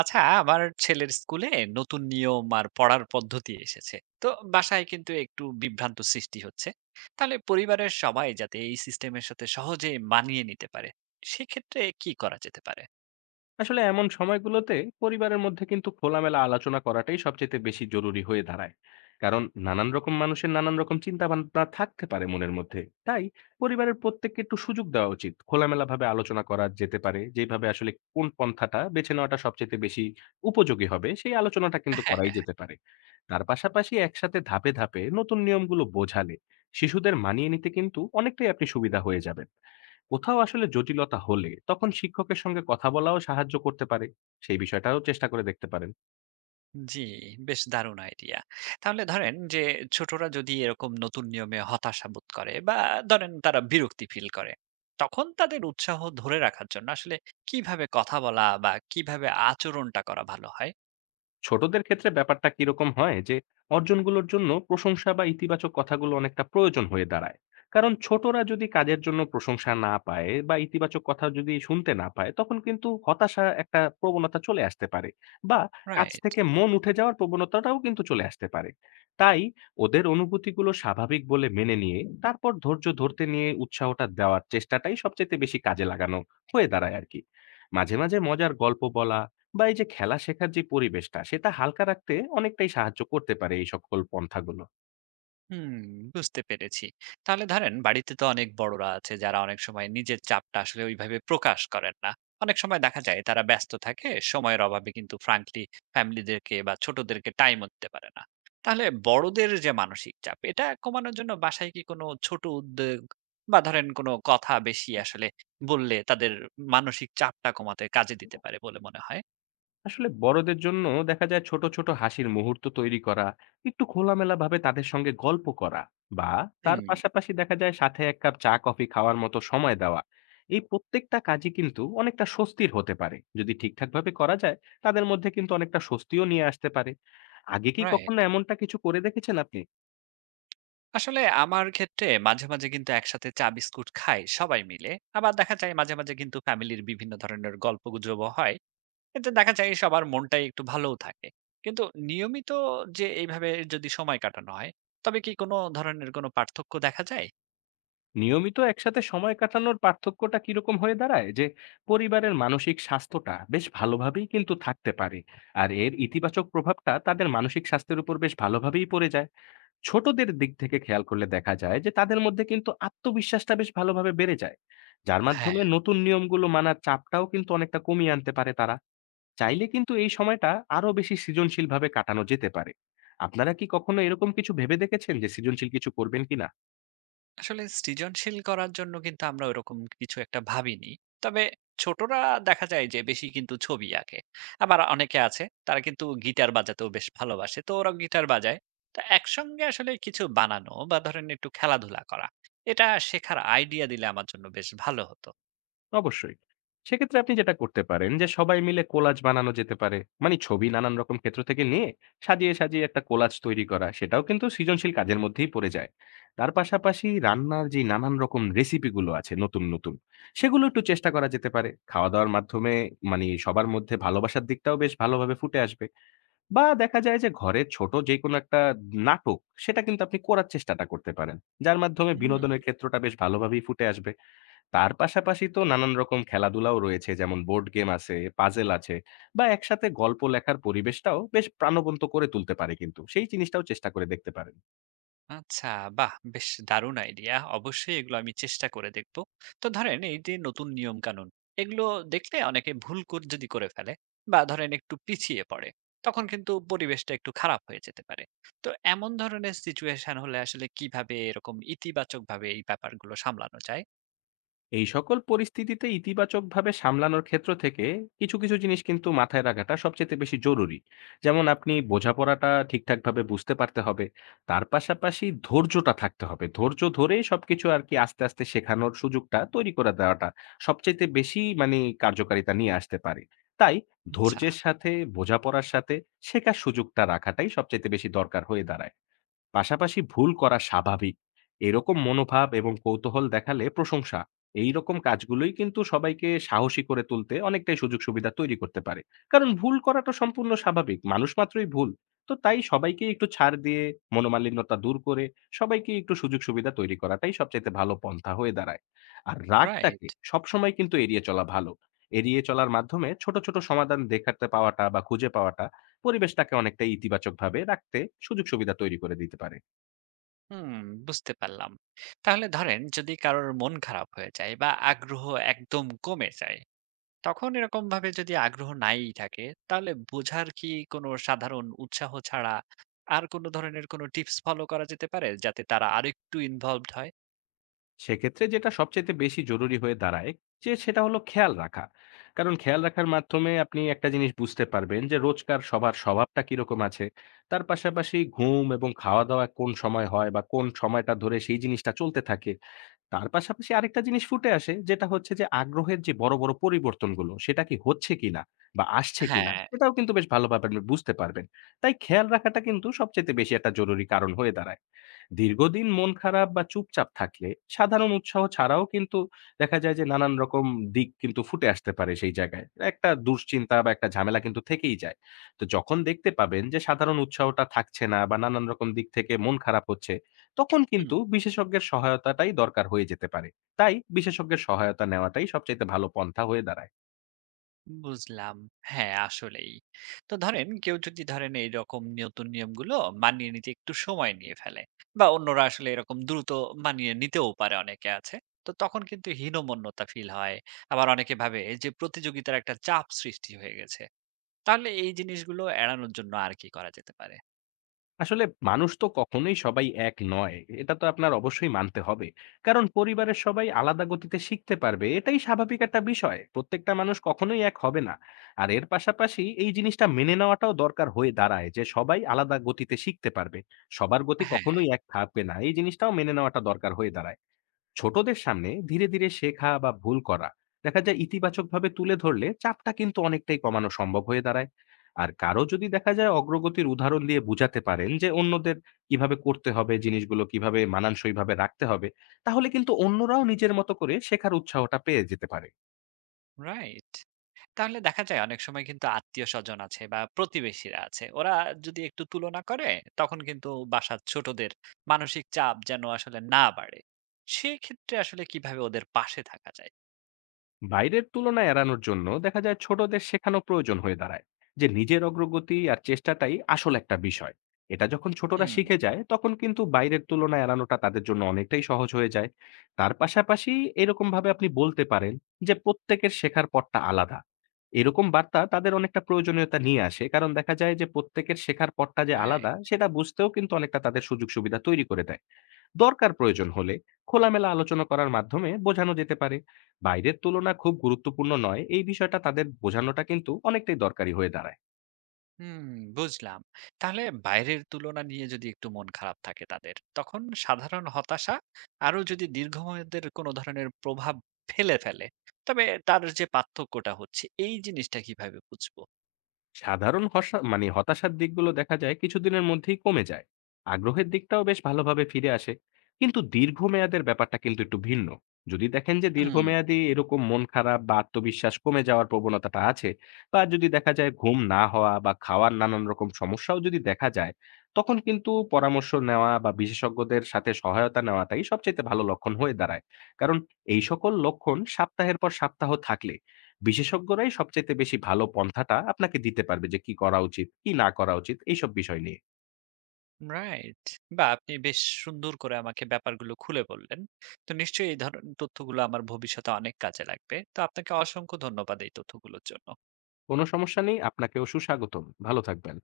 আচ্ছা, আমার ছেলের স্কুলে নতুন নিয়ম আর পড়ার পদ্ধতি এসেছে, তো বাসায় কিন্তু একটু বিভ্রান্ত সৃষ্টি হচ্ছে। তাহলে পরিবারের সবাই যাতে এই সিস্টেমের সাথে সহজে মানিয়ে নিতে পারে, সেক্ষেত্রে কি করা যেতে পারে? আসলে এমন সময়গুলোতে পরিবারের মধ্যে কিন্তু খোলামেলা আলোচনা করাটাই সবচেয়ে বেশি জরুরি হয়ে দাঁড়ায়। কারণ নানান রকম মানুষের নানান রকম চিন্তা ভাবনা থাকতে পারে মনের মধ্যে। তাই পরিবারের প্রত্যেককে একটু সুযোগ দেওয়া উচিত, খোলামেলা ভাবে আলোচনা করা যেতে পারে যেভাবে আসলে কোন পন্থাটা বেছে নেওয়াটা সবচেয়ে বেশি উপযোগী হবে, সেই আলোচনাটা কিন্তু হ্যাঁ, করাই হ্যাঁ। যেতে পারে। তার পাশাপাশি একসাথে ধাপে ধাপে নতুন নিয়মগুলো বোঝালে শিশুদের মানিয়ে নিতে কিন্তু অনেকটাই আপনি সুবিধা হয়ে যাবেন। কোথাও আসলে জটিলতা হলে তখন শিক্ষকের সঙ্গে কথা বলাও সাহায্য করতে পারে। সেই বিষয়টাও চেষ্টা করে দেখতে পারেন। জি, বেশ দারুণ আইডিয়া। তাহলে ধরেন যে ছোটরা যদি এরকম নতুন নিয়মে হতাশা বোধ করে বা ধরেন তারা বিরক্তি ফিল করে, তখন তাদের উৎসাহ ধরে রাখার জন্য আসলে কিভাবে কথা বলা বা কিভাবে আচরণটা করা ভালো হয়? ছোটদের ক্ষেত্রে ব্যাপারটা কিরকম হয় যে, অর্জনগুলোর জন্য প্রশংসা বা ইতিবাচক কথাগুলো অনেকটা প্রয়োজন হয়ে দাঁড়ায়। কারণ ছোটরা যদি কাজের জন্য প্রশংসা না পায় বা ইতিবাচক কথা যদি শুনতে না পায়, তখন কিন্তু হতাশা একটা প্রবণতা চলে আসতে পারে, বা কাজ রাইট। থেকে মন উঠে যাওয়ার প্রবণতাটাও কিন্তু চলে আসতে পারে। তাই ওদের অনুভূতিগুলো স্বাভাবিক বলে মেনে নিয়ে তারপর ধৈর্য ধরতে নিয়ে উৎসাহটা দেওয়ার চেষ্টাটাই সবচেয়ে বেশি কাজে লাগানো হয়ে দাঁড়ায় আর কি। মাঝে মাঝে মজার গল্প বলা, বা এই যে খেলা শেখার যে পরিবেশটা সেটা হালকা রাখতে অনেকটাই সাহায্য করতে পারে এই সকল পন্থাগুলো। হুম, বুঝতে পেরেছি। তাহলে ধরেন বাড়িতে তো অনেক বড়রা আছে যারা অনেক সময় নিজের চাপটা আসলে ওইভাবে প্রকাশ করেন না। অনেক সময় দেখা যায় তারা ব্যস্ত থাকে, সময়ের অভাবে কিন্তু ফ্রাঙ্কলি ফ্যামিলিদেরকে বা ছোটদেরকে টাইমও দিতে পারে না। তাহলে বড়দের যে মানসিক চাপ, এটা কমানোর জন্য বাসায় কি কোনো ছোট উদ্যোগ বা ধরেন কোনো কথা বেশি আসলে বললে তাদের মানসিক চাপটা কমাতে কাজে দিতে পারে বলে মনে হয়? আসলে বড়দের জন্য দেখা যায় ছোট ছোট হাসির মুহূর্ত তৈরি করা, একটু খোলামেলা ভাবে তাদের সঙ্গে গল্প করা, বা তার হুম, পাশাপাশি দেখা যায় সাথে এক কাপ চা কফি খাওয়ার মতো সময় দেওয়া, এই প্রত্যেকটা কাজই কিন্তু অনেকটা স্বস্তির হতে পারে যদি ঠিকঠাক ভাবে করা যায়। তাদের মধ্যে কিন্তু অনেকটা স্বস্তিও নিয়ে আসতে পারে। আগে কি রাইট। কখনো এমনটা কিছু করে দেখেছেন আপনি? আসলে আমার ক্ষেত্রে মাঝে, মাঝে কিন্তু একসাথে চা বিস্কুট খাই সবাই মিলে। আবার দেখা যায় মাঝে, মাঝে কিন্তু ফ্যামিলির বিভিন্ন ধরনের গল্পগুজবও হয়। এতে দেখা যায় সবার মনটাই একটু ভালোও থাকে। কিন্তু নিয়মিত যে এইভাবে যদি সময় কাটানো হয়, তবে কি কোনো ধরনের কোনো পার্থক্য দেখা যায়? নিয়মিত একসাথে সময় কাটানোর পার্থক্যটা কিরকম হয়ে দাঁড়ায় যে, পরিবারের মানসিক স্বাস্থ্যটা বেশ ভালোভাবেই কিন্তু থাকতে পারে। আর এর ইতিবাচক প্রভাবটা তাদের মানসিক স্বাস্থ্যের উপর বেশ ভালোভাবেই পড়ে যায়। ছোটদের দিক থেকে খেয়াল করলে দেখা যায় যে তাদের মধ্যে কিন্তু আত্মবিশ্বাসটা বেশ ভালোভাবে বেড়ে যায়, যার হ্যাঁ। মাধ্যমে নতুন নিয়মগুলো মানার চাপটাও কিন্তু অনেকটা কমিয়ে আনতে পারে তারা। চাইলে কিন্তু এই সময়টা আরো বেশি সৃজনশীলভাবে কাটানো যেতে পারে। আপনারা কি কখনো এরকম কিছু ভেবে দেখেছেন যে সৃজনশীল কিছু করবেন কিনা? আসলে সৃজনশীল করার জন্য কিন্তু আমরা ওরকম কিছু একটা ভাবিনি। তবে ছোটরা দেখা যায় যে বেশি কিন্তু ছবি আঁকে। আবার অনেকে আছে তারা কিন্তু গিটার বাজাতেও বেশ ভালোবাসে। তো ওরাও গিটার বাজায়। তো একসঙ্গে আসলে কিছু বানানো বা ধরেন একটু খেলাধুলা করা, এটা শেখার আইডিয়া দিলে আমার জন্য বেশ ভালো হতো। অবশ্যই। সেক্ষেত্রে আপনি যেটা করতে পারেন যে সবাই মিলে কোলাজ বানানো যেতে পারে। মানে ছবি নানান রকম ক্ষেত্র থেকে নিয়ে সাজিয়ে, সাজিয়ে একটা কোলাজ তৈরি করা, সেটাও কিন্তু সৃজনশীল কাজের মধ্যেই পড়ে যায়। তার পাশাপাশি রান্নার যে নানান রকম রেসিপি গুলো আছে নতুন, নতুন, সেগুলো একটু চেষ্টা করা যেতে পারে। খাওয়া-দাওয়ার মাধ্যমে মানে সবার মধ্যে ভালোবাসার দিকটাও বেশ ভালোভাবে ফুটে আসবে। বা দেখা যায় যে ঘরের ছোট যেকোনো একটা নাটক, সেটা কিন্তু আপনি করার চেষ্টাটা করতে পারেন। যার মাধ্যমে হুম। বিনোদনের ক্ষেত্রটা বেশ ভালোভাবেই ফুটে আসবে। তার পাশাপাশি তো নানান রকম খেলাধুলাও রয়েছে, যেমন বোর্ড গেম আছে, পাজেল আছে, বা একসাথে গল্প লেখার পরিবেশটাও বেশ প্রাণবন্ত করে তুলতে পারে কিন্তু। সেই জিনিসটাও চেষ্টা করে দেখতে পারেন। আচ্ছা, বাহ, বেশ দারুণ আইডিয়া, অবশ্যই এগুলো আমি চেষ্টা করে দেখব। তো ধরেন এই যে নতুন নিয়ম কানুন, এগুলো দেখলে অনেকে ভুল করে যদি করে ফেলে বা ধরেন একটু পিছিয়ে পড়ে, তখন কিন্তু পরিবেশটা একটু খারাপ হয়ে যেতে পারে। তো এমন ধরনের সিচুয়েশন হলে আসলে কিভাবে এরকম ইতিবাচক ভাবে এই ব্যাপারগুলো সামলানো যায়? এই সকল পরিস্থিতিতে ইতিবাচকভাবে সামলানোর ক্ষেত্র থেকে কিছু, কিছু জিনিস কিন্তু মাথায় রাখাটা সবচাইতে বেশি জরুরি। যেমন আপনি বোঝাপড়াটা ঠিকঠাকভাবে বুঝতে পারতে হবে। তার পাশাপাশি ধৈর্যটা থাকতে হবে। ধৈর্য ধরেই সবকিছু আরকি আস্তে, আস্তে শেখানোর সুযোগটা তৈরি করে দেওয়াটা সবচাইতে বেশি মানি কার্যকারিতা নিয়ে আসতে পারে। তাই আচ্ছা। ধৈর্যের সাথে, বোঝাপড়ার সাথে শেখার সুযোগটা রাখাটাই সবচাইতে বেশি দরকার হয়ে দাঁড়ায়। পাশাপাশি ভুল করা স্বাভাবিক, এরকম মনোভাব এবং কৌতূহল দেখালে প্রশংসা, এই রকম কাজগুলোই কিন্তু সবাইকে সাহসী করে তুলতে অনেকটাই সুযোগ সুবিধা তৈরি করতে পারে। কারণ ভুল করাটা সম্পূর্ণ স্বাভাবিক, মানুষ মাত্রই ভুল। তো তাই সবাইকে একটু ছাড় দিয়ে, মনোমালিন্যতা দূর করে, সবাইকে একটু সুযোগ সুবিধা তৈরি করাটাই সবচাইতে ভালো পন্থা হয়ে দাঁড়ায়। আর রাইট। রাগটাকে সবসময় কিন্তু এড়িয়ে চলা ভালো। এড়িয়ে চলার মাধ্যমে ছোট ছোট সমাধান দেখাতে পাওয়াটা বা খুঁজে পাওয়াটা পরিবেশটাকে অনেকটা ইতিবাচকভাবে রাখতে সুযোগ সুবিধা তৈরি করে দিতে পারে। হুম, বুঝতে পারলাম। তাহলে ধরেন যদি কারোর মন খারাপ হয়ে যায় বা আগ্রহ একদম কমে যায়, তখন এরকম ভাবে যদি আগ্রহ নাই থাকে, তাহলে বোঝার কি কোনো সাধারণ উৎসাহ ছাড়া আর কোনো ধরনের কোনো টিপস ফলো করা যেতে পারে যাতে তারা আরেকটু ইনভলভড হয়? সেক্ষেত্রে যেটা সবচাইতে বেশি জরুরি হয়ে দাঁড়ায়, যে সেটা হলো খেয়াল রাখা। কারণ খেয়াল রাখার মাধ্যমে আপনি একটা জিনিস বুঝতে পারবেন যে রোজকার সবার স্বভাবটা কিরকম আছে। তার পাশাপাশি ঘুম এবং খাওয়া-দাওয়া কোন সময় হয় বা কোন সময়টা ধরে সেই জিনিসটা চলতে থাকে, তার পাশাপাশি আরেকটা জিনিস ফুটে আসে যেটা হচ্ছে যে আগ্রহের যে বড়, বড় পরিবর্তনগুলো সেটা কি হচ্ছে কিনা বা আসছে কিনা, হ্যাঁ। সেটাও কিন্তু বেশ ভালোভাবে আপনি বুঝতে পারবেন। তাই খেয়াল রাখাটা কিন্তু সবচাইতে বেশি একটা জরুরি কারণ হয়ে দাঁড়ায়। দীর্ঘদিন মন খারাপ বা চুপচাপ থাকলে সাধারণ উৎসাহ ছাড়াও কিন্তু দেখা যায় যে নানান রকম দিক কিন্তু ফুটে আসতে পারে সেই জায়গায়। একটা দুশ্চিন্তা বা একটা ঝামেলা কিন্তু থেকেই যায়। তো যখন দেখতে পাবেন যে সাধারণ উৎসাহটা থাকছে না বা নানান রকম দিক থেকে মন খারাপ হচ্ছে, তখন হুম, কিন্তু বিশেষজ্ঞের সহায়তাটাই দরকার হয়ে যেতে পারে। তাই বিশেষজ্ঞের সহায়তা নেওয়াটাই সবচাইতে ভালো পন্থা হয়ে দাঁড়ায়। বুঝলাম। হ্যাঁ, আসলেই। তো ধরেন কেউ যদি ধরেন এইরকম নতুন নিয়মগুলো মানিয়ে নিতে একটু সময় নিয়ে ফেলে বা অন্যরা আসলে এরকম দ্রুত মানিয়ে নিতেও পারে, অনেকে আছে, তো তখন কিন্তু হীনমন্যতা ফিল হয়। আবার অনেকে ভাবে যে প্রতিযোগিতার একটা চাপ সৃষ্টি হয়ে গেছে। তাহলে এই জিনিসগুলো এড়ানোর জন্য আর কি করা যেতে পারে? আসলে মানুষ তো কখনোই সবাই এক নয়, এটা তো আপনার অবশ্যই মানতে হবে। কারণ পরিবারের সবাই আলাদা গতিতে শিখতে পারবে, এটাই স্বাভাবিক একটা বিষয়। প্রত্যেকটা মানুষ কখনোই এক হবে না। আর এর পাশাপাশি এই জিনিসটা মেনে নেওয়াটাও দরকার হয়ে দাঁড়ায় যে সবাই আলাদা গতিতে শিখতে পারবে, সবার গতি হ্যাঁ, কখনোই এক থাকবে না, এই জিনিসটাও মেনে নেওয়াটা দরকার হয়ে দাঁড়ায়। ছোটদের সামনে ধীরে ধীরে শেখা বা ভুল করা দেখা যায় ইতিবাচকভাবে তুলে ধরলে চাপটা কিন্তু অনেকটাই কমানো সম্ভব হয়ে দাঁড়ায়। আর কারো যদি দেখা যায়, অগ্রগতির উদাহরণ দিয়ে বুঝাতে পারেন যে অন্যদের কিভাবে করতে হবে, জিনিসগুলো কিভাবে মানানসইভাবে রাখতে হবে, তাহলে কিন্তু অন্যরাও নিজের মতো করে শেখার উৎসাহটা পেয়ে যেতে পারে। রাইট। তাহলে দেখা যায় অনেক সময় কিন্তু আত্মীয়স্বজন আছে বা প্রতিবেশীরা আছে। ওরা যদি একটু তুলনা করে, তখন কিন্তু বাসার ছোটদের মানসিক চাপ যেন আসলে না বাড়ে। সেক্ষেত্রে আসলে কিভাবে ওদের পাশে থাকা যায়? বাইরের তুলনা এড়ানোর জন্য দেখা যায় ছোটদের শেখানো প্রয়োজন হয়ে দাঁড়ায় যে নিজের অগ্রগতি আর চেষ্টাটাই আসল একটা বিষয়। এটা যখন ছোটরা হুম, শিখে যায়, তখন কিন্তু বাইরের তুলনা এড়ানোটা তাদের জন্য অনেকটাই সহজ হয়ে যায়। তার পাশাপাশি এরকম ভাবে আপনি বলতে পারেন যে প্রত্যেকের শেখার পথটা আলাদা, এরকম বার্তা তাদের অনেকটা প্রয়োজনীয়তা নিয়ে আসে। কারণ দেখা যায় যে প্রত্যেকের শেখার পথটা যে আলাদা রাইট। সেটা বুঝতেও কিন্তু অনেকটা তাদের সুযোগ সুবিধা তৈরি করে দেয়। দরকার প্রয়োজন হলে খোলামেলা আলোচনা করার মাধ্যমে বোঝানো যেতে পারে। বাইরের তুলনা খুব গুরুত্বপূর্ণ নয়, এই বিষয়টা তাদের বোঝানোটা কিন্তু অনেকটাই দরকারি হয়ে দাঁড়ায়। হুম, বুঝলাম। তাহলে বাইরের তুলনা নিয়ে যদি একটু মন খারাপ থাকে তাদের, তখন সাধারণ হতাশা আরো যদি দীর্ঘমেয়াদের কোনো ধরনের প্রভাব ফেলে ফেলে, তবে তার যে পার্থক্যটা হচ্ছে এই জিনিসটা কিভাবে বুঝবো? সাধারণ হসা মানে হতাশার দিকগুলো দেখা যায় কিছুদিনের মধ্যেই কমে যায়। আগ্রহের দিকটাও বেশ ভালোভাবে ফিরে আসে। কিন্তু দীর্ঘমেয়াদের ব্যাপারটা কিন্তু একটু ভিন্ন। যদি দেখেন যে হুম। দীর্ঘমেয়াদী এরকম মন খারাপ বা আত্মবিশ্বাস কমে যাওয়ার প্রবণতাটা আছে, বা যদি দেখা যায় ঘুম না হওয়া বা খাওয়ার নানান রকম সমস্যাও যদি দেখা যায়, তখন কিন্তু পরামর্শ নেওয়া বা বিশেষজ্ঞদের সাথে সহায়তা নেওয়াটাই সবচাইতে ভালো লক্ষণ হয়ে দাঁড়ায়। কারণ এই সকল লক্ষণ সপ্তাহের পর সপ্তাহ থাকলে বিশেষজ্ঞরাই সবচাইতে বেশি ভালো পন্থাটা আপনাকে দিতে পারবে যে কি করা উচিত, কি না করা উচিত এইসব বিষয় নিয়ে। রাইট। বাহ! আপনি বেশ সুন্দর করে আমাকে ব্যাপারগুলো খুলে বললেন। তো নিশ্চয়ই এই ধরনের তথ্যগুলো আমার ভবিষ্যতে অনেক কাজে লাগবে। তো আপনাকে অসংখ্য ধন্যবাদ এই তথ্যগুলোর জন্য। কোনো সমস্যা নেই। আপনাকেও সুস্বাগতম। ভালো থাকবেন।